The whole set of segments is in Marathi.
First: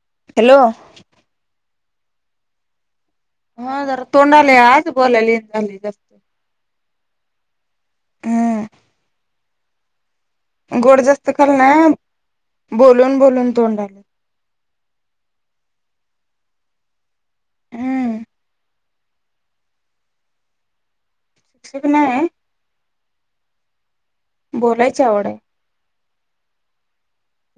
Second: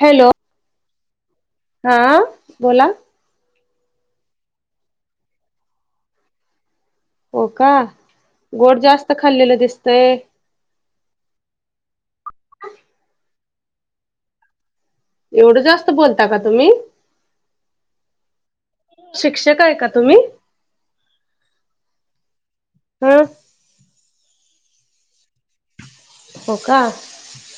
हॅलो. हॅलो. हा बोला. हा जरा तोंडाला आज बोलाली झाली ज. [unintelligible] हो का गोड हम्म जास्त खाल्लेलं दिसतय. गोड जास्त खलनाय बोलून बोलून तोंड आले. एवढं जास्त बोलता का तुम्ही. हम्म. शिक्षक आहे का तुम्ही? शिक्षक नाही हे. हम्म. बोलाय ची आवड हाय. हो का.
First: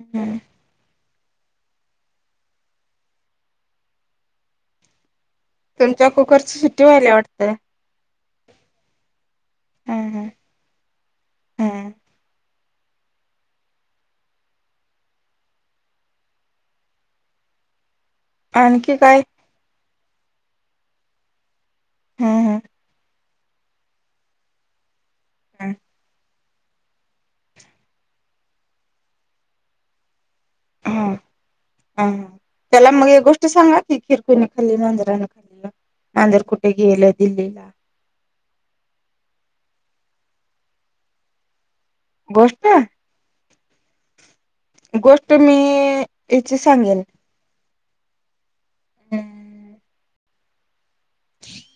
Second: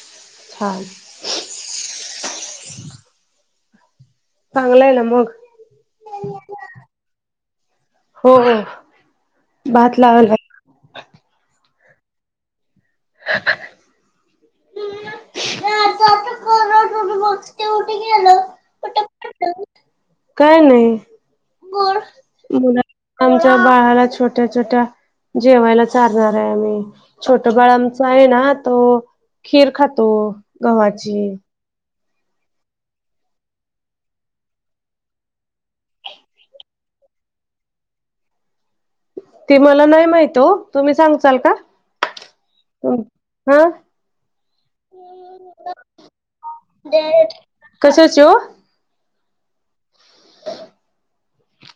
हम्म. हा. चांगलं हे ना मग. तुमच्या कुकरची शिट्टी व्हाय लया वाटतय. हो हो भात हम्म हम्म लावलाय हम्म [inaudible] [unintelligible] आणखी काय? काय नाही हम्म गोड आच्या बाळाला छोट्या छोट्या. हम्म जेवायला चालूयात. [unintelligible] नाही नाही छोट बाळ आमचं आहे ना, तो खीर खातो. गव्हाचे. हा त्याला ही गोष्ट सांगा की खिर कुनि खाल्ली मांजरान खाल्ल मांजर कुठं गेलं दिल्लीला. ते मला नाही माहित ओ तुम्ही सांगसाल का? गोष्ट. ह. गोष्ट मी याची सांगेन. [unintelligible] काशाची ओ.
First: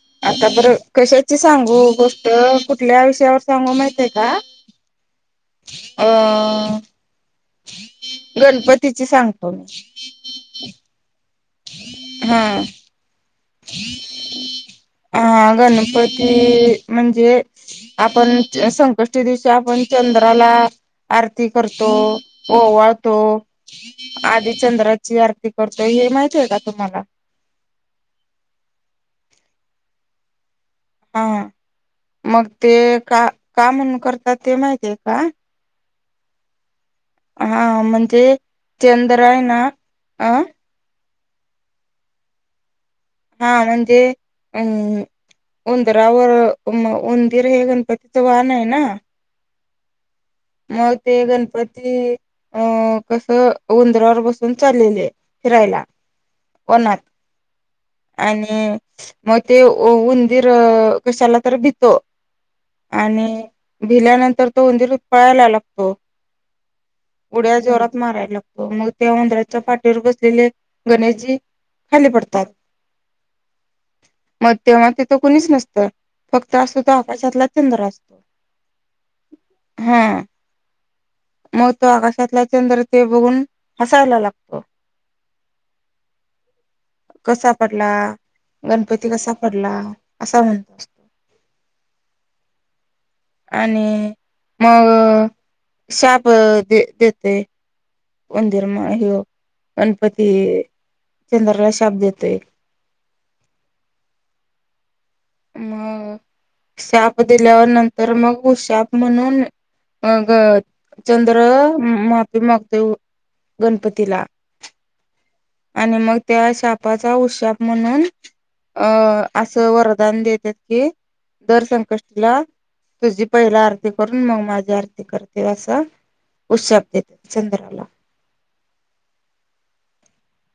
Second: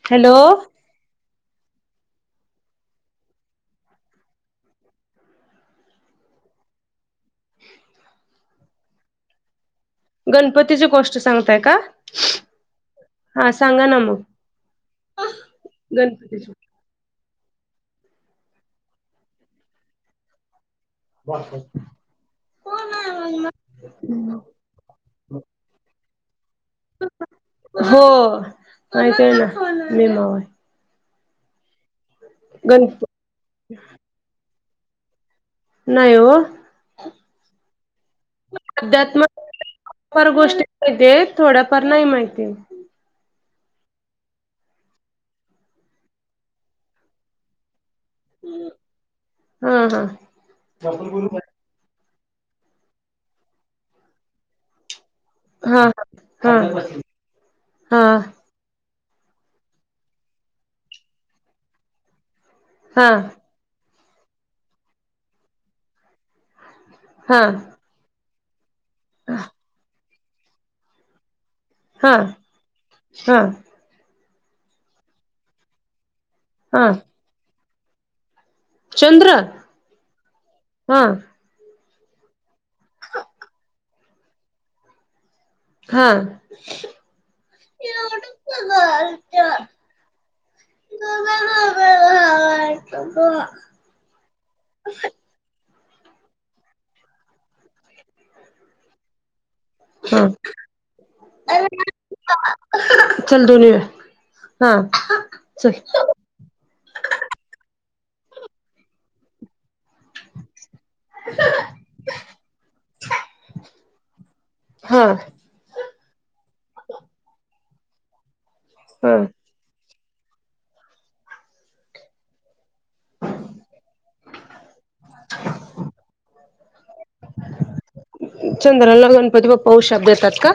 हॅलो आता बरं कशाची सांगू गोष्ट कुठल्या विषयावर सांगू माहित आहे का? अ. गणपतीची सांगतो मी. गणपतीची गोष्ट सांगताय का? हा हा सांगा ना मग हा गणपती गणपतीची म्हणजे. आपण संकष्टी दिवशी आपण चंद्राला. आरती करतो. ववाळतो आधी चंद्रत चीआरती करतोय हे माहतीय का तुम्हाला? हो माहित आहे ना, [unintelligible] मी मवाय. हा मग ते गणप का का म्हणून करतात ते माहितीय का. नाही हो. हा म्हणजे चंद्राय ना अ. माहीते ते थोड्याफार नाही माहिती ये. हा म्हणजे अंम्म. उंदरावर म उंदिर हे गणपतीचं वाहन हाय ना. हा हा. मग ते गणपती अं कसं उंदरावर बसून चाललेले ये. फिरायला हा हा वनात हा आणि मग ते उंदीर कशाला तर भितो हा आणि भिल्यानंतर तो उंदीर पळायला लागला खाऊन हा उड्या जोरात मारायला लागतो मग त्या उंदराच्या पाठीवर पाठीवर बसलेले गणेशजी खाली हा पडतात हा मग तेव्हा तिथं कोणीच नसतं फक्त असतो तो हा आकाशातला चंद्र चंद्र हा हा म तो आकाशातला चंद्र ते बघून हसायला लागतो हा कसा पडला हा. गणपती कसा पडला, असा म्हणतो असतो [unintelligible] जातोय आणि मग शाप दे देतोय उंदिर म ह गणपती चंद्राला शाप देतोय चल धूऊन येऊया हा चल मग शाप दिल्यावर नंतर मग शाप म्हणून मग चंद्र माफी मागतोय गणपतीला हा आणि मग त्या सापाचा उशाप म्हणून अ हा. असं वर दान देतात ते दर संकष्टीला तुझी पहिला आरती करून मग माझी आरती करते असं उत्साप देतात चंद्राला चंद्राला गणपती बापा क्षाप देतात का?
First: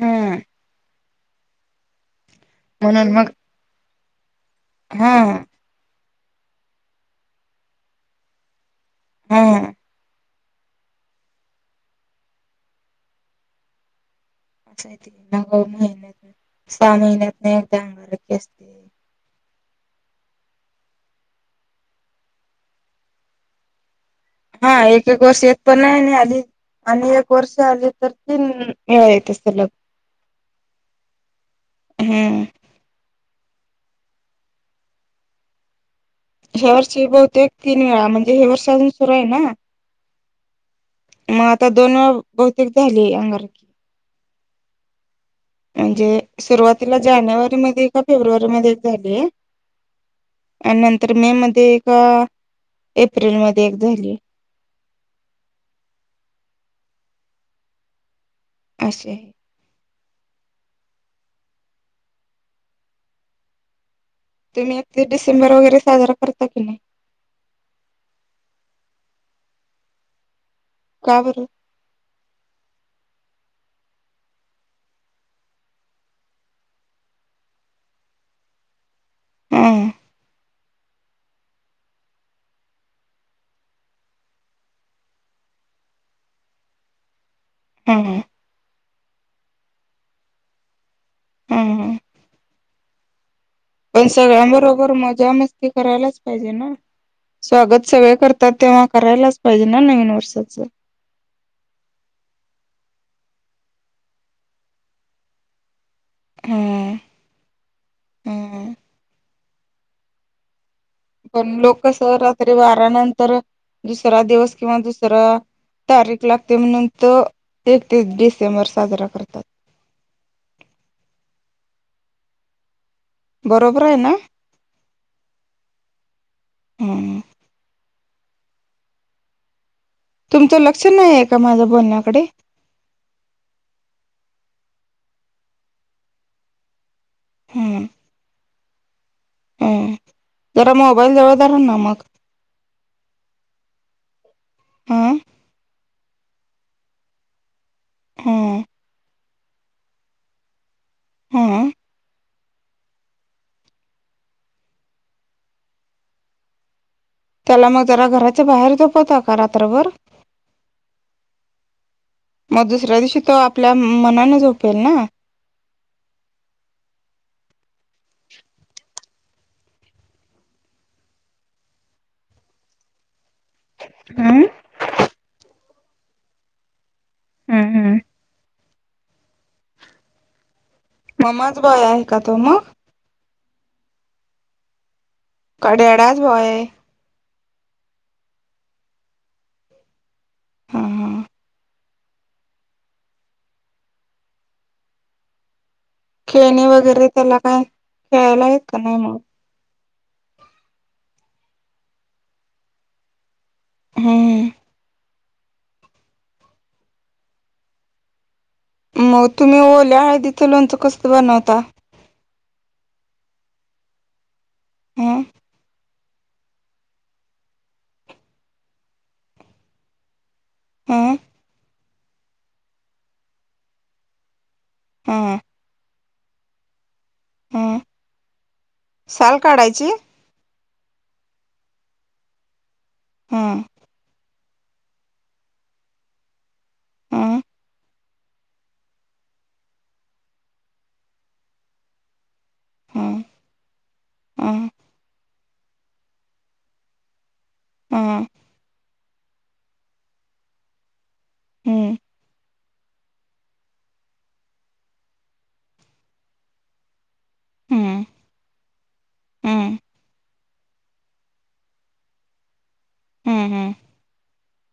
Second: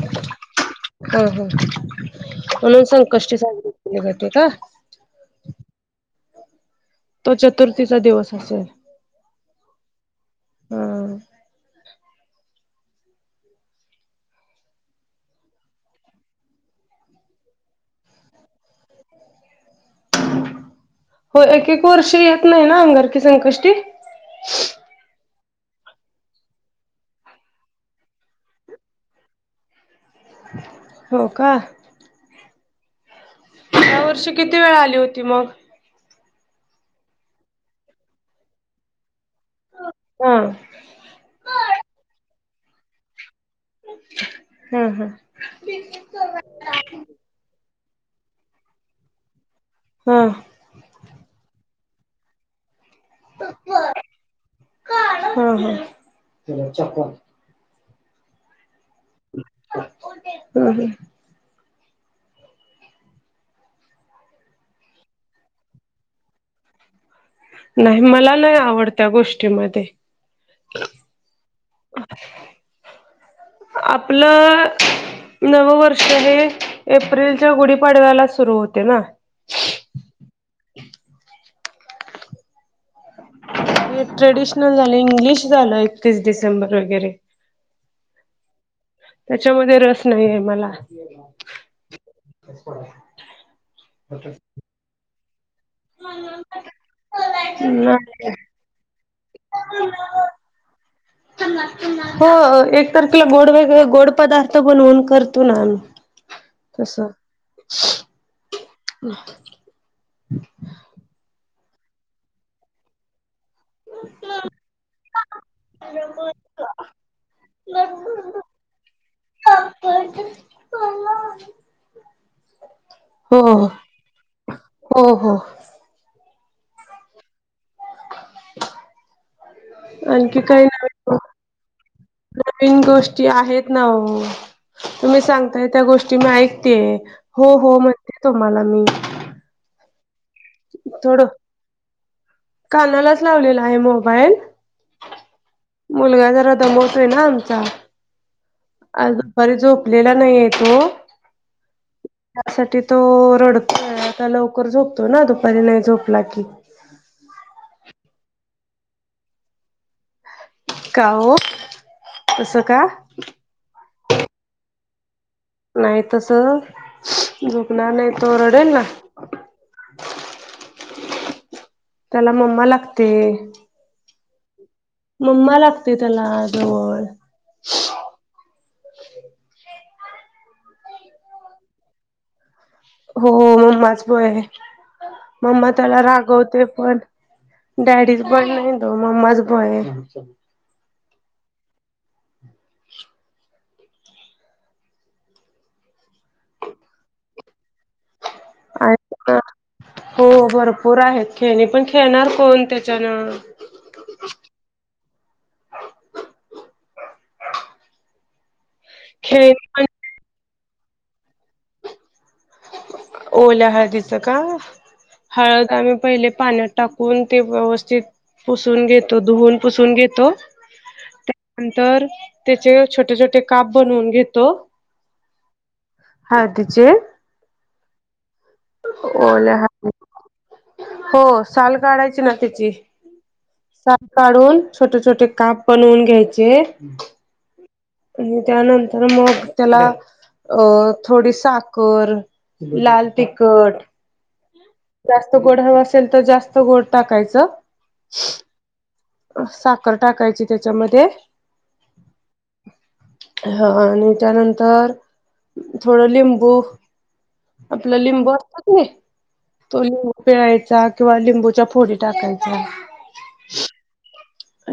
हूअ हा हो म्हणून संकष्टी साजरे केले जाते का हां तो चतुर्थीचा दिवस असेल हा हा हा. अस नग महिन्यात सहा महिन्यात नाही एकदा अंगणारारकी असते हो एक एक वर्ष येत नाही ना अंगारकी संकष्टी हा एक एक वर्ष येत पण नाही आणि आधी आणि एक वर्ष आली तर तीन वेळा येते सलग हो का हम्म या वर्षी किती वेळा आली होती मग ह्या वर्षी बहुते एक तीन वेळा म्हणजे हे वर्षी अजून सुरू आहे ना हा म आता दोन बहुतेक झाली अंगारकी हा हा म्हणजे सुरुवातीला जानेवारी मध्ये का फेब्रुवारी मध्ये झाले हा आणि नंतर मे मध्ये एक एप्रिल मध्ये एक झाली हम हं असे आहे हो हो तुम्ही आ डिसेंबर वगैरे साजरा करता की नाही नाही मला नाही आवडत्या गोष्टीमध्ये का बर [inaudible] [inaudible] आपलं. नव वर्ष हे एप्रिलच्या गुढीपाडव्याला सुरू होते ना हम ट्रेडिशनल झालं इंग्लिश झालं एकतीस डिसेंबर वगैरे हयू त्याच्यामध्ये रस नाहीय मला हम पण सगळ्यां बरोबर मजा म ते करायलाच पाहिजे ना स्वागत सगळे करतात तेव्हा करायलाच पाहिजे ना नवीन वर्षाचं हो एकत तला गोड वगर गोड पदार्थ बनवून करतो ना आम्ही तसं [inaudible] हयू हम पण लोक सह रात्री बारा नंतर दुसरा दिवस किंवा दुसरा तारीख लागते म्हणंत ते ते सेेमर साजरा करतात हो बरोबर आहे ना? हो हो हम आणखी तुमचं काही लक्षण नवीन आहे का माझं बोलण्याकडे नवीन गोष्टी आहेत ना तुम्ही सांगताय त्या गोष्टी मी ऐकते हो हो म्हणते तो मला मी अ जरा मोबाईल थोडं जवळदार ना मग कानालाच लावलेला आहे मोबाईल हं मुलगा जरा दमवतोय ना आमचा हं बर झोपलेला नाही आहे तो हा त्यासाठी तो रडतोय आता लवकर झोपतो ना दुपारी नाही झोपला की त्याला मग जरा घराच्या बाहेर झोपवता का रात्रभर का ओ तसं मग का दुसऱ्या दिवशी तो आपल्या मनान झोपेल ना नाही तस झुकणार नाही तो रडेल ना त्याला मम्मा लागते हं मम्मा लागते त्याला जवळ हां हां म्माच बाय आहे का तो मग हो मम्माच भय मम्मा का त्याला डॅडाच बॉय आहे रागवते पण डॅडीच बय नाही त मम्माच भय हां हां [inaudible] खेळणे वगैरे त्याला काय खेळायला येत का नाही म्हणून आणि हो भरपूर आहेत खेळणे पण खेळणार कोण त्याच्यानं हम् मग खेळणी तुम्ही पण ओल्या हळदीचं लोणचं कसं बनवता ओल्या हळदीच का हं हळद आम्ही पहिले पाण्यात टाकून ते व्यवस्थित पुसून घेतो धुवून पुसून घेतो हं त्यानंतर त्याचे छोटे छोटे काप बनवून घेतो हा. हा तिचे. हम्म. ओल्या हात नी, हो साल काढायची ना त्याची. हम्म. साग काढून छोटे-छोटे काप बनवून घ्यायचे. हं आणि त्यानंतर मग त्याला अ थोडी साखर, लाल तिखट हम्म. जास्त गोड हवा असेल तर जास्त गोड टाकायचं. हा. साखर टाकायची त्याच्यामध्ये. हं हा हा आणि त्यानंतर थोडं लिंबू आपला हं लिंबू असतात र हं तो लिंबू पिळायचा किंवा लिंबूच्या फोडी टाकायचा. हम्म हम्म.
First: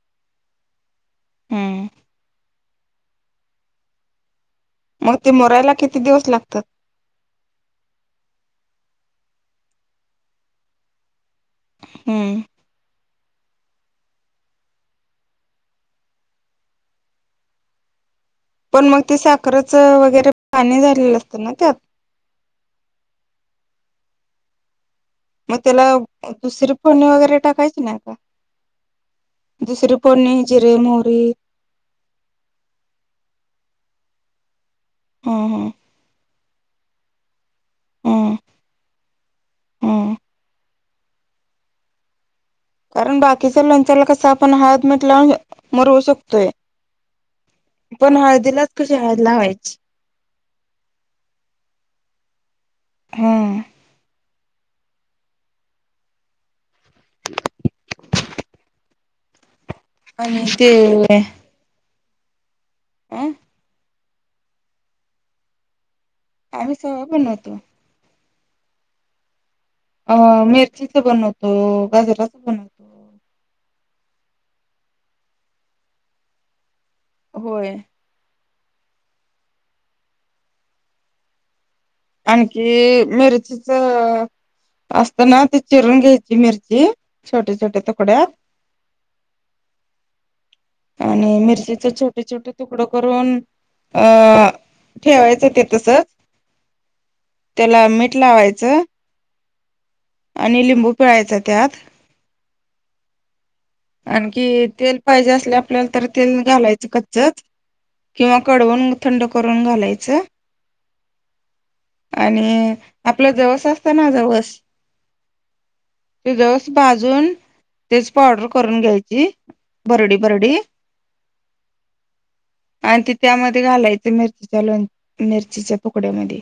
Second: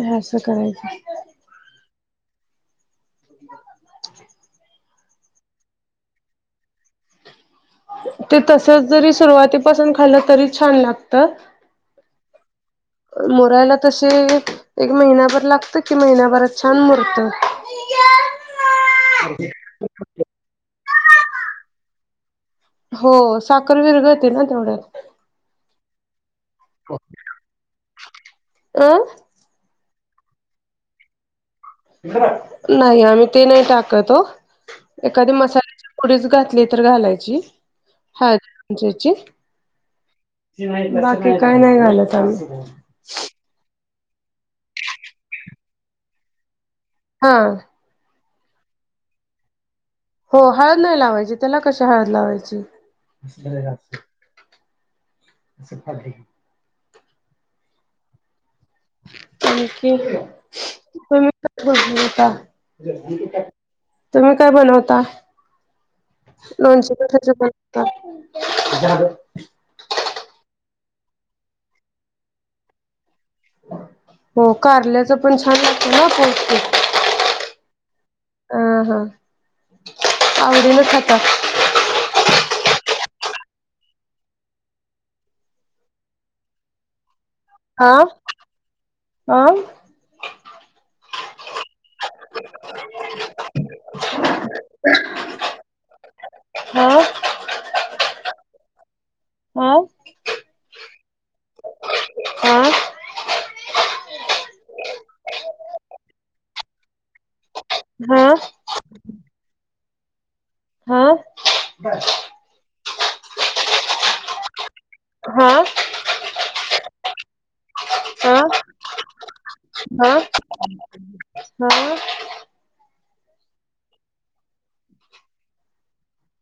हे असं करायचं. हम्म. [inaudible] मग ते मोरायला किती दिवस लागत. ते तसच जरी सुरुवातीपासून खाल्लं तरी छान लागत. हम्म. मोरायला तशे. एक महिनाभर लागत की महिनाभरात छान मुरत. पण मग ते साखरच वगैरे पाणी झालेलं असतं ना त्यात. हो साखर विरघळतेना तेवढ्यात. मग त्याला दुसर फोडणी वगैरे टाकायच नाही का? अं दुसरी फोडणी जिरे, मोरी. नाही आम्ही ते नाही टाकत ओ, एखाद्या हम्म मसाल्याच्या पुढेच घातले तर घालायची. हा हम्म ज्याची, हम्म बा की काय नाही झालं काम. कारण बाकीच्या लोणच्याला कसा आपण हळद, मीठ लावून मरवू शकतोय. हा. पण हळदीलाच कशी हळद लावायची. हो हळद नाही लावायची त्याला कशी हळद लावायची. हम्म [unintelligible] [unintelligible] [unintelligible] आणि ते अ तुम्ही काय बनवता? आम्ही लोणचं [unintelligible] सगळं बनवतो. अ मिरचीच बनवतो, गाजराच बनवतो. हो कारल्याच पण छान लागत ना पो [unintelligible] होय. अ हा आवडीन खाता. आणखी मिरचीच असतना ते चिरून घ्यायची मिरची. छोट्या-छोट्या हा तुकड्या. हा आणि मिरचीचे छोटे-छोटे तुकड करून अ ठेवायचं ते तसं. हा. त्याला मीठ लावायचं. हा. आणि लिंबू पिळायचा त्यात. हह. आणखी तेल पाहिजे असले आपल्याला तर तेल घालायचं कच्चच. हा किंवा कडवून थंड करून घालायचं. हा आणि आपलं जवस असत ना जवळस. हा. जवस भाजून तेच हा पावडर. करून घ्यायची बरडी बरडी. हम. आणि ते त्यामध्ये घालायचं मिरचीच्या लोण मिरचीच्या तुकड्यामध्ये.